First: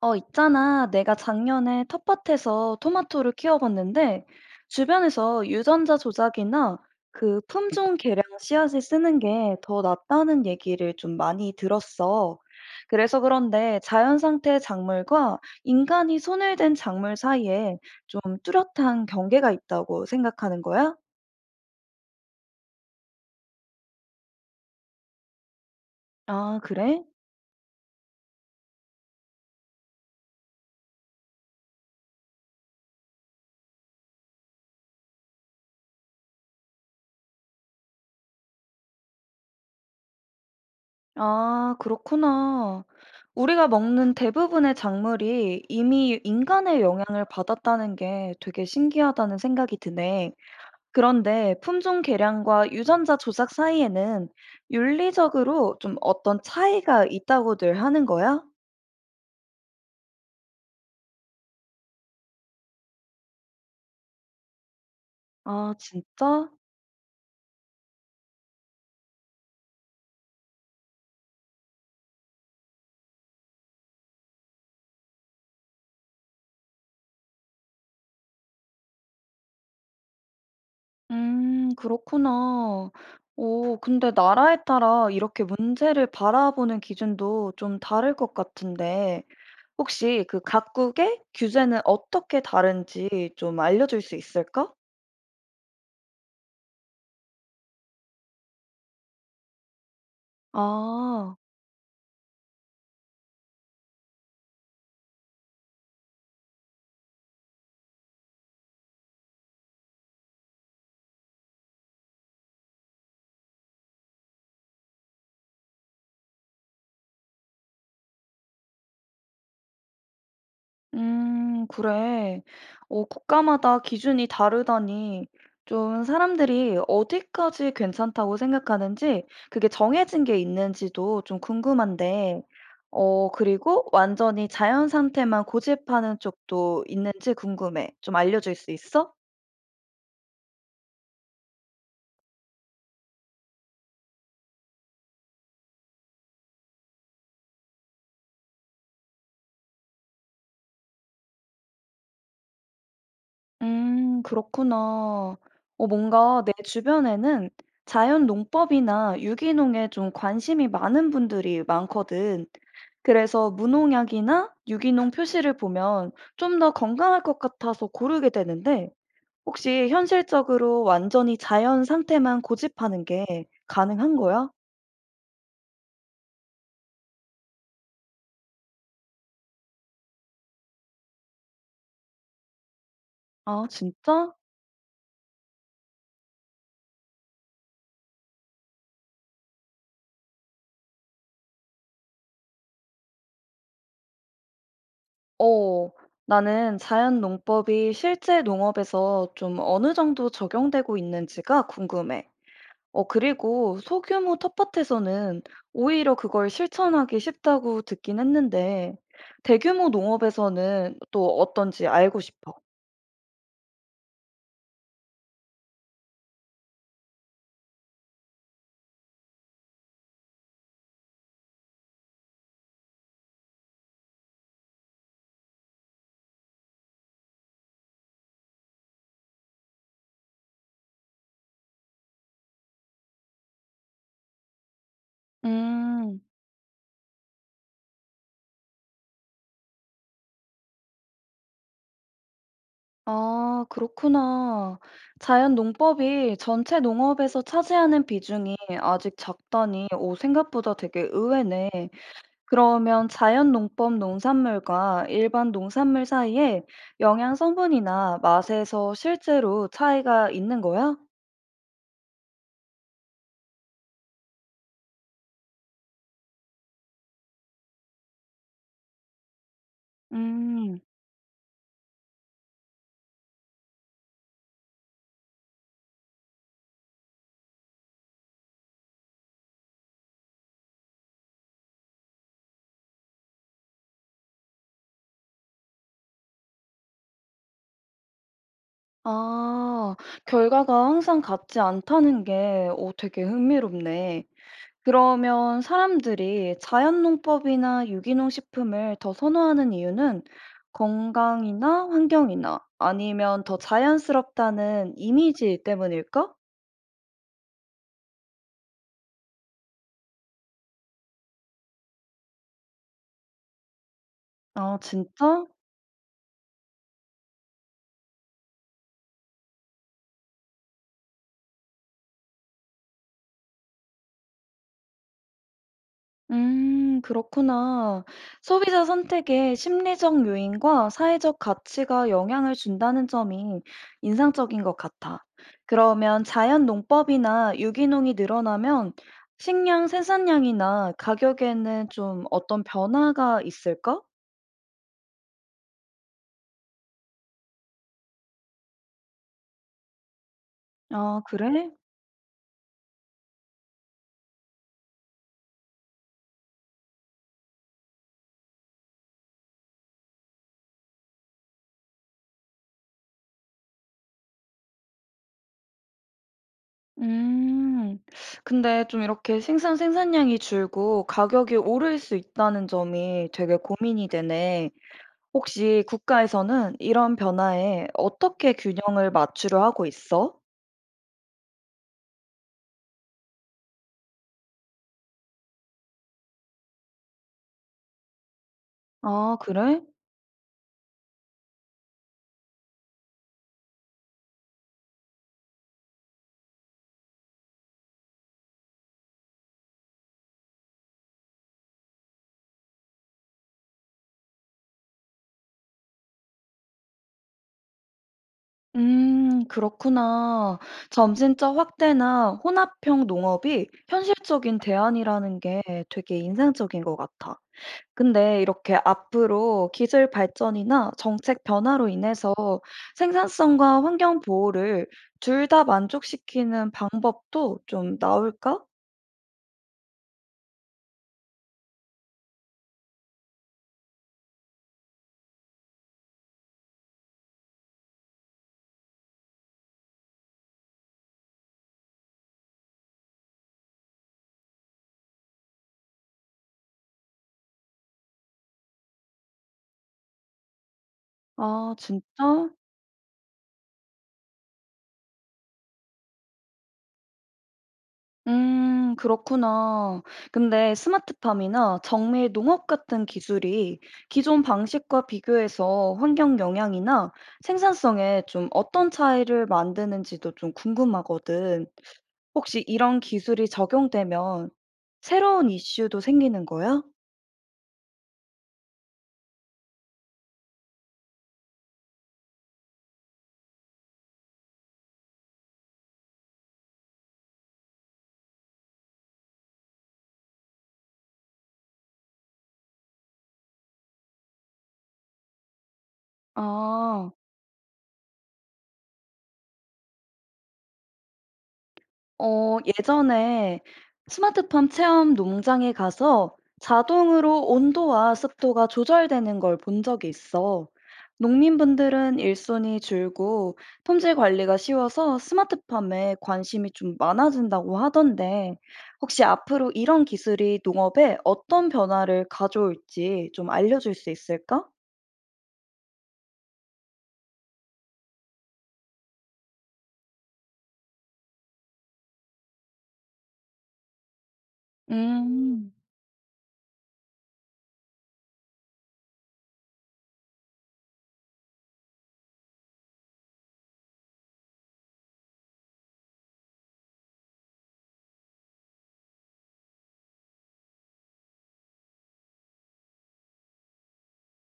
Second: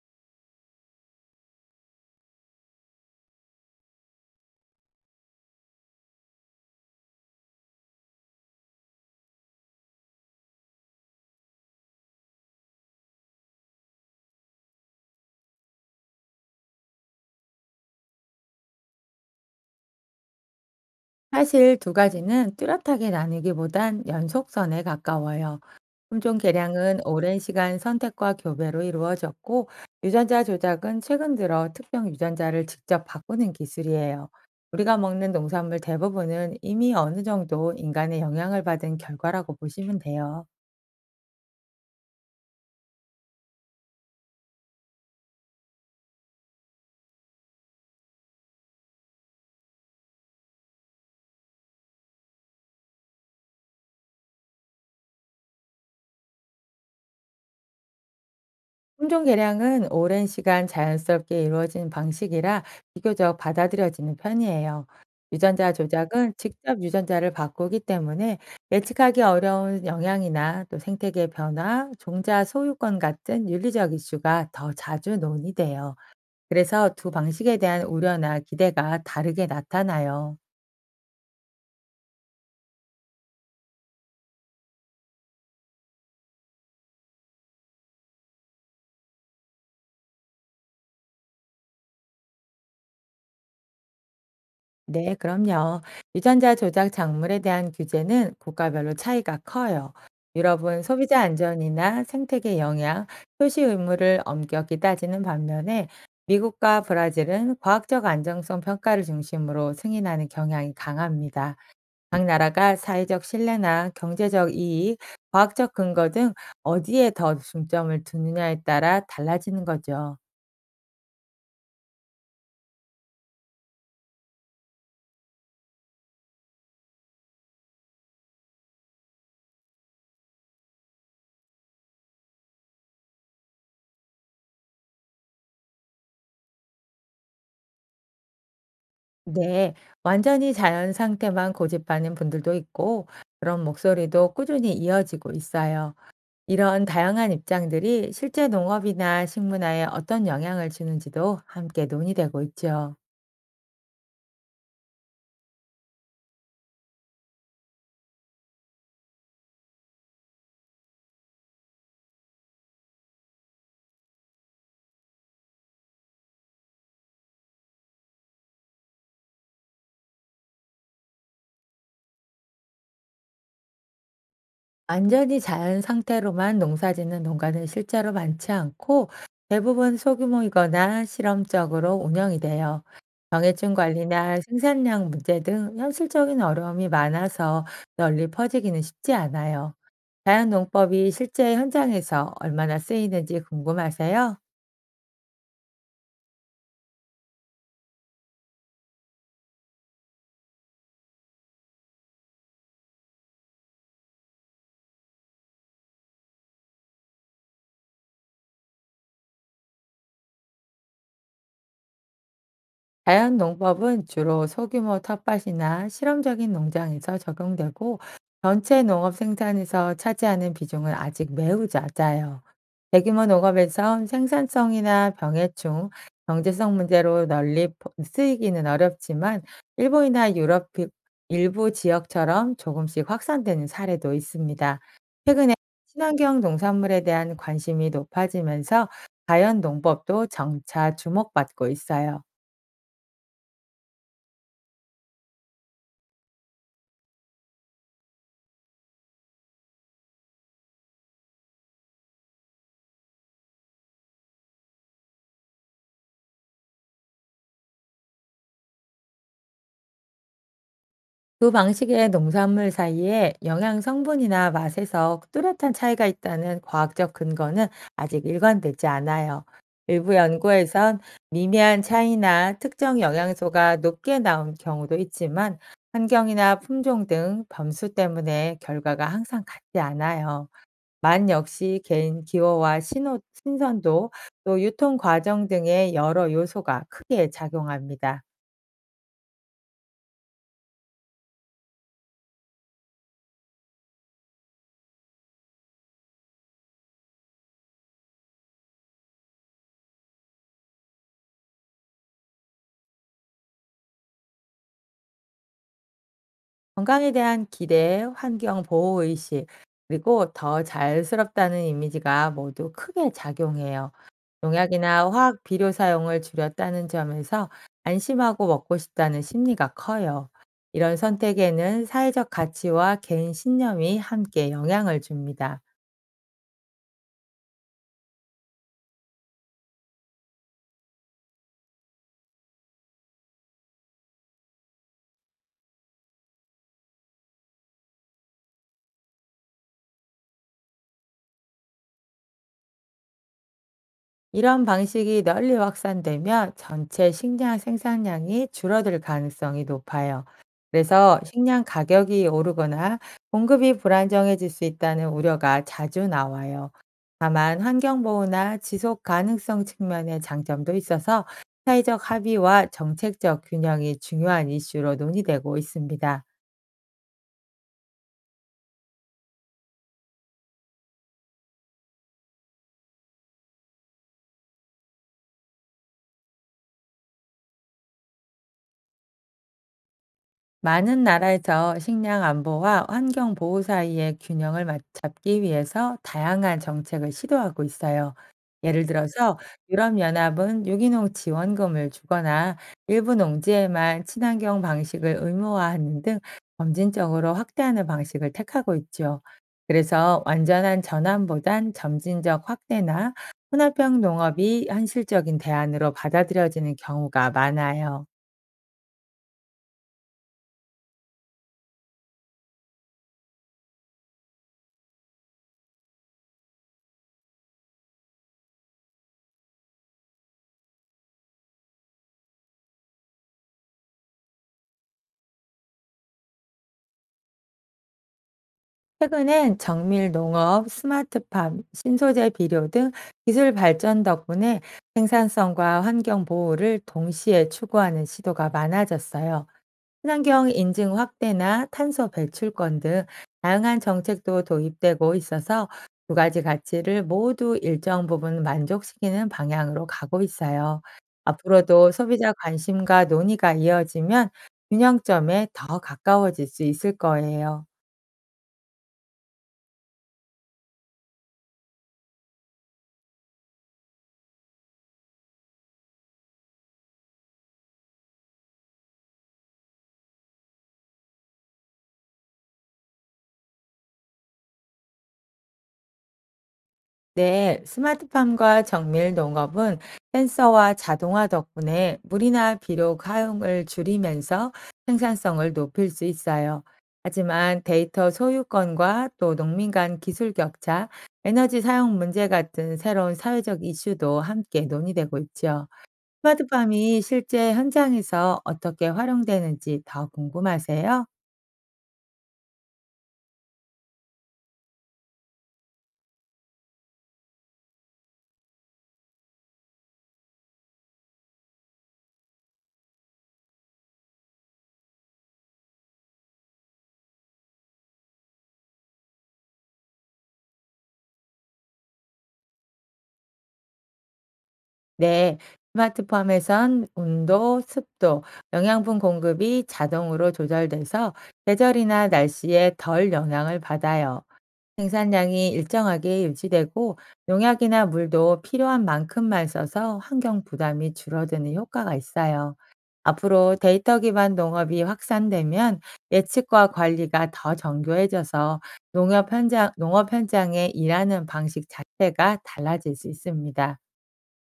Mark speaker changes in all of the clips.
Speaker 1: 있잖아. 내가 작년에 텃밭에서 토마토를 키워봤는데, 주변에서 유전자 조작이나 그 품종 개량 씨앗을 쓰는 게 더 낫다는 얘기를 좀 많이 들었어. 그래서 그런데 자연 상태 작물과 인간이 손을 댄 작물 사이에 좀 뚜렷한 경계가 있다고 생각하는 거야?
Speaker 2: 사실 두 가지는 뚜렷하게 나누기보단 연속선에 가까워요. 품종
Speaker 1: 아,
Speaker 2: 개량은
Speaker 1: 그래?
Speaker 2: 오랜 시간 선택과 교배로 이루어졌고, 유전자 조작은 최근 들어 특정 유전자를 직접 바꾸는 기술이에요. 우리가 먹는 농산물 대부분은 이미 어느 정도 인간의 영향을 받은 결과라고 보시면 돼요.
Speaker 1: 아, 그렇구나. 우리가 먹는 대부분의 작물이 이미 인간의 영향을 받았다는 게 되게 신기하다는 생각이 드네. 그런데 품종 개량과 유전자 조작 사이에는 윤리적으로 좀 어떤 차이가 있다고들 하는 거야?
Speaker 2: 품종 개량은 오랜 시간 자연스럽게 이루어진 방식이라 비교적 받아들여지는 편이에요. 유전자
Speaker 1: 아,
Speaker 2: 조작은
Speaker 1: 진짜?
Speaker 2: 직접 유전자를 바꾸기 때문에 예측하기 어려운 영향이나 또 생태계 변화, 종자 소유권 같은 윤리적 이슈가 더 자주 논의돼요. 그래서 두 방식에 대한 우려나 기대가 다르게 나타나요.
Speaker 1: 그렇구나. 오, 근데 나라에 따라 이렇게 문제를 바라보는 기준도 좀 다를 것 같은데. 혹시 그 각국의 규제는 어떻게 다른지 좀 알려줄 수 있을까?
Speaker 2: 네, 그럼요. 유전자 조작 작물에 대한 규제는 국가별로 차이가 커요. 유럽은 소비자
Speaker 1: 아.
Speaker 2: 안전이나 생태계 영향, 표시 의무를 엄격히 따지는 반면에 미국과 브라질은 과학적 안정성 평가를 중심으로 승인하는 경향이 강합니다. 각 나라가 사회적 신뢰나 경제적 이익, 과학적 근거 등 어디에 더 중점을 두느냐에 따라 달라지는 거죠.
Speaker 1: 음, 그래. 국가마다 기준이 다르다니 좀 사람들이 어디까지 괜찮다고 생각하는지 그게 정해진 게 있는지도 좀 궁금한데, 그리고 완전히 자연 상태만 고집하는 쪽도 있는지 궁금해. 좀 알려줄 수 있어?
Speaker 2: 네, 완전히 자연 상태만 고집하는 분들도 있고, 그런 목소리도 꾸준히 이어지고 있어요. 이런 다양한 입장들이 실제 농업이나 식문화에 어떤 영향을 주는지도 함께 논의되고 있죠.
Speaker 1: 그렇구나. 뭔가 내 주변에는 자연 농법이나 유기농에 좀 관심이 많은 분들이 많거든. 그래서 무농약이나 유기농 표시를 보면 좀 더 건강할 것 같아서 고르게 되는데, 혹시 현실적으로 완전히 자연 상태만 고집하는 게 가능한 거야?
Speaker 2: 완전히 자연 상태로만 농사짓는 농가는 실제로 많지 않고, 대부분 소규모이거나 실험적으로 운영이 돼요.
Speaker 1: 아,
Speaker 2: 병해충
Speaker 1: 진짜?
Speaker 2: 관리나 생산량 문제 등 현실적인 어려움이 많아서 널리 퍼지기는 쉽지 않아요. 자연 농법이 실제 현장에서 얼마나 쓰이는지 궁금하세요?
Speaker 1: 어, 나는 자연 농법이 실제 농업에서 좀 어느 정도 적용되고 있는지가 궁금해. 그리고 소규모 텃밭에서는 오히려 그걸 실천하기 쉽다고 듣긴 했는데 대규모 농업에서는 또 어떤지 알고 싶어.
Speaker 2: 자연 농법은 주로 소규모 텃밭이나 실험적인 농장에서 적용되고 전체 농업 생산에서 차지하는 비중은 아직 매우 낮아요. 대규모 농업에선 생산성이나 병해충, 경제성 문제로 널리 쓰이기는 어렵지만 일본이나 유럽 일부 지역처럼 조금씩 확산되는 사례도 있습니다. 최근에
Speaker 1: 음,
Speaker 2: 친환경 농산물에 대한 관심이 높아지면서 자연 농법도 점차 주목받고 있어요.
Speaker 1: 아, 그렇구나. 자연 농법이 전체 농업에서 차지하는 비중이 아직 작다니, 오, 생각보다 되게 의외네. 그러면 자연 농법 농산물과 일반 농산물 사이에 영양 성분이나 맛에서 실제로 차이가 있는 거야?
Speaker 2: 두 방식의 농산물 사이에 영양 성분이나 맛에서 뚜렷한 차이가 있다는 과학적 근거는 아직 일관되지 않아요. 일부
Speaker 1: 음.
Speaker 2: 연구에선 미미한 차이나 특정 영양소가 높게 나온 경우도 있지만 환경이나 품종 등 변수 때문에 결과가 항상 같지 않아요. 만 역시 개인 기호와 신호, 신선도 또 유통 과정 등의 여러 요소가 크게 작용합니다.
Speaker 1: 아. 결과가 항상 같지 않다는 게 되게 흥미롭네. 그러면 사람들이 자연 농법이나 유기농 식품을 더 선호하는 이유는 건강이나 환경이나 아니면 더 자연스럽다는 이미지 때문일까?
Speaker 2: 건강에 대한 기대, 환경 보호 의식, 그리고 더 자연스럽다는 이미지가 모두 크게 작용해요.
Speaker 1: 아,
Speaker 2: 농약이나 화학
Speaker 1: 진짜?
Speaker 2: 비료 사용을 줄였다는 점에서 안심하고 먹고 싶다는 심리가 커요. 이런 선택에는 사회적 가치와 개인 신념이 함께 영향을 줍니다.
Speaker 1: 그렇구나. 소비자 선택에 심리적 요인과 사회적 가치가 영향을 준다는 점이 인상적인 것 같아. 그러면 자연 농법이나 유기농이 늘어나면 식량 생산량이나 가격에는 좀 어떤 변화가 있을까?
Speaker 2: 이런 방식이 널리 확산되면 전체 식량 생산량이 줄어들 가능성이 높아요. 그래서
Speaker 1: 아,
Speaker 2: 식량
Speaker 1: 그래?
Speaker 2: 가격이 오르거나 공급이 불안정해질 수 있다는 우려가 자주 나와요. 다만 환경보호나 지속 가능성 측면의 장점도 있어서 사회적 합의와 정책적 균형이 중요한 이슈로 논의되고 있습니다.
Speaker 1: 음, 근데 좀 이렇게 생산 생산량이 줄고 가격이 오를 수 있다는 점이 되게 고민이 되네. 혹시 국가에서는 이런 변화에 어떻게 균형을 맞추려 하고 있어?
Speaker 2: 많은 나라에서 식량 안보와 환경 보호 사이의 균형을 잡기 위해서 다양한 정책을 시도하고 있어요. 예를
Speaker 1: 아,
Speaker 2: 들어서
Speaker 1: 그래?
Speaker 2: 유럽연합은 유기농 지원금을 주거나 일부 농지에만 친환경 방식을 의무화하는 등 점진적으로 확대하는 방식을 택하고 있죠. 그래서 완전한 전환보단 점진적 확대나 혼합형 농업이 현실적인 대안으로 받아들여지는 경우가 많아요.
Speaker 1: 그렇구나. 점진적 확대나 혼합형 농업이 현실적인 대안이라는 게 되게 인상적인 것 같아. 근데 이렇게 앞으로 기술 발전이나 정책 변화로 인해서 생산성과 환경 보호를 둘 다 만족시키는 방법도 좀 나올까?
Speaker 2: 최근엔 정밀 농업, 스마트팜, 신소재 비료 등 기술 발전 덕분에 생산성과 환경 보호를 동시에 추구하는 시도가 많아졌어요. 친환경 인증 확대나 탄소 배출권 등 다양한 정책도 도입되고 있어서 두 가지 가치를 모두 일정 부분 만족시키는 방향으로 가고 있어요.
Speaker 1: 아,
Speaker 2: 앞으로도 소비자
Speaker 1: 진짜?
Speaker 2: 관심과 논의가 이어지면 균형점에 더 가까워질 수 있을 거예요.
Speaker 1: 음, 그렇구나. 근데 스마트팜이나 정밀 농업 같은 기술이 기존 방식과 비교해서 환경 영향이나 생산성에 좀 어떤 차이를 만드는지도 좀 궁금하거든. 혹시 이런 기술이 적용되면 새로운 이슈도 생기는 거야?
Speaker 2: 네, 스마트팜과 정밀 농업은 센서와 자동화 덕분에 물이나 비료 사용을 줄이면서 생산성을 높일 수 있어요. 하지만 데이터 소유권과 또 농민 간 기술 격차, 에너지 사용 문제 같은 새로운 사회적 이슈도 함께 논의되고 있죠. 스마트팜이
Speaker 1: 아.
Speaker 2: 실제 현장에서 어떻게 활용되는지 더 궁금하세요?
Speaker 1: 예전에 스마트팜 체험 농장에 가서 자동으로 온도와 습도가 조절되는 걸 본 적이 있어. 농민분들은 일손이 줄고 품질 관리가 쉬워서 스마트팜에 관심이 좀 많아진다고 하던데, 혹시 앞으로 이런 기술이 농업에 어떤 변화를 가져올지 좀 알려줄 수 있을까?
Speaker 2: 네. 스마트팜에선 온도, 습도, 영양분 공급이 자동으로 조절돼서 계절이나 날씨에 덜 영향을 받아요. 생산량이
Speaker 1: 음.
Speaker 2: 일정하게 유지되고 농약이나 물도 필요한 만큼만 써서 환경 부담이 줄어드는 효과가 있어요. 앞으로 데이터 기반 농업이 확산되면 예측과 관리가 더 정교해져서 농업 현장에 일하는 방식 자체가 달라질 수 있습니다.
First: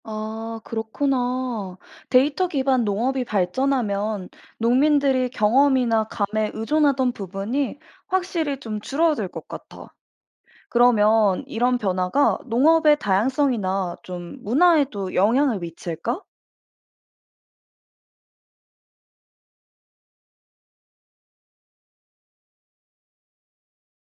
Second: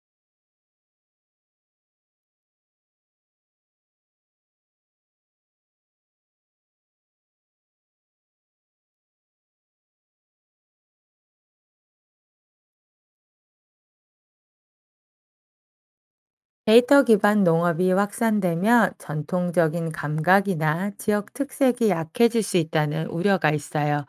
Speaker 1: 아, 그렇구나. 데이터 기반 농업이 발전하면 농민들이 경험이나 감에 의존하던 부분이 확실히 좀 줄어들 것 같아. 그러면 이런 변화가 농업의 다양성이나 좀 문화에도 영향을 미칠까?
Speaker 2: 데이터 기반 농업이 확산되면 전통적인 감각이나 지역 특색이 약해질 수 있다는 우려가 있어요.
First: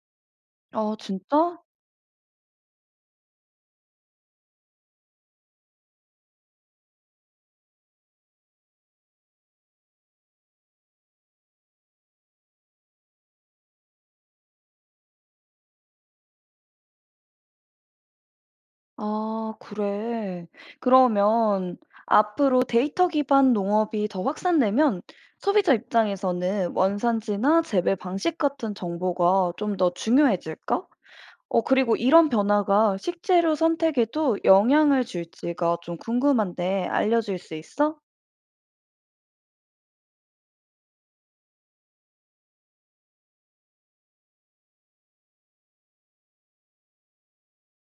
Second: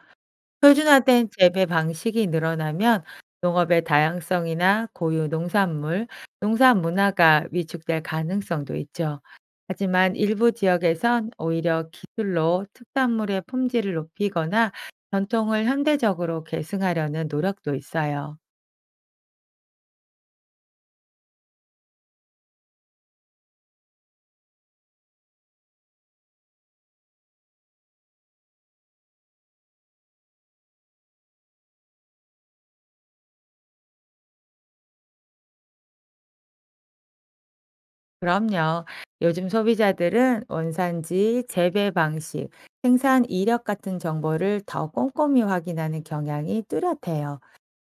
Speaker 1: 아,
Speaker 2: 표준화된
Speaker 1: 진짜?
Speaker 2: 재배 방식이 늘어나면 농업의 다양성이나 고유 농산물, 농산 문화가 위축될 가능성도 있죠. 하지만 일부 지역에선 오히려 기술로 특산물의 품질을 높이거나 전통을 현대적으로 계승하려는 노력도 있어요.
Speaker 1: 아, 그래. 그러면 앞으로 데이터 기반 농업이 더 확산되면 소비자 입장에서는 원산지나 재배 방식 같은 정보가 좀 더 중요해질까? 그리고 이런 변화가 식재료 선택에도 영향을 줄지가 좀 궁금한데 알려줄 수 있어?
Speaker 2: 그럼요. 요즘 소비자들은 원산지, 재배 방식, 생산 이력 같은 정보를 더 꼼꼼히 확인하는 경향이 뚜렷해요.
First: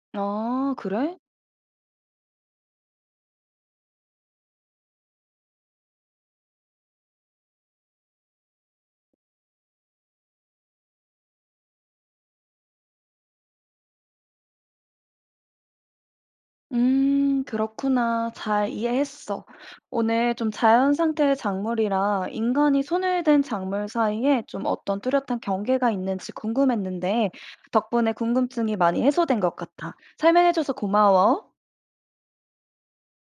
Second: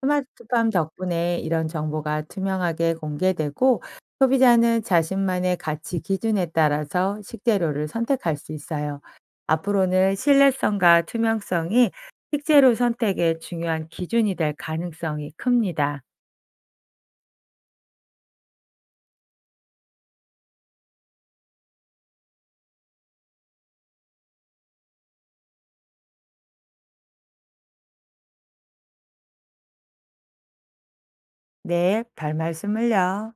Speaker 2: 스마트팜
Speaker 1: 아, 그래?
Speaker 2: 덕분에 이런 정보가 투명하게 공개되고 소비자는 자신만의 가치 기준에 따라서 식재료를 선택할 수 있어요. 앞으로는 신뢰성과 투명성이 식재료 선택의 중요한 기준이 될 가능성이 큽니다.
Speaker 1: 그렇구나. 잘 이해했어. 오늘 좀 자연 상태의 작물이랑 인간이 손을 댄 작물 사이에 좀 어떤 뚜렷한 경계가 있는지 궁금했는데 덕분에 궁금증이 많이 해소된 것 같아. 설명해줘서 고마워.
Speaker 2: 네, 별 말씀을요.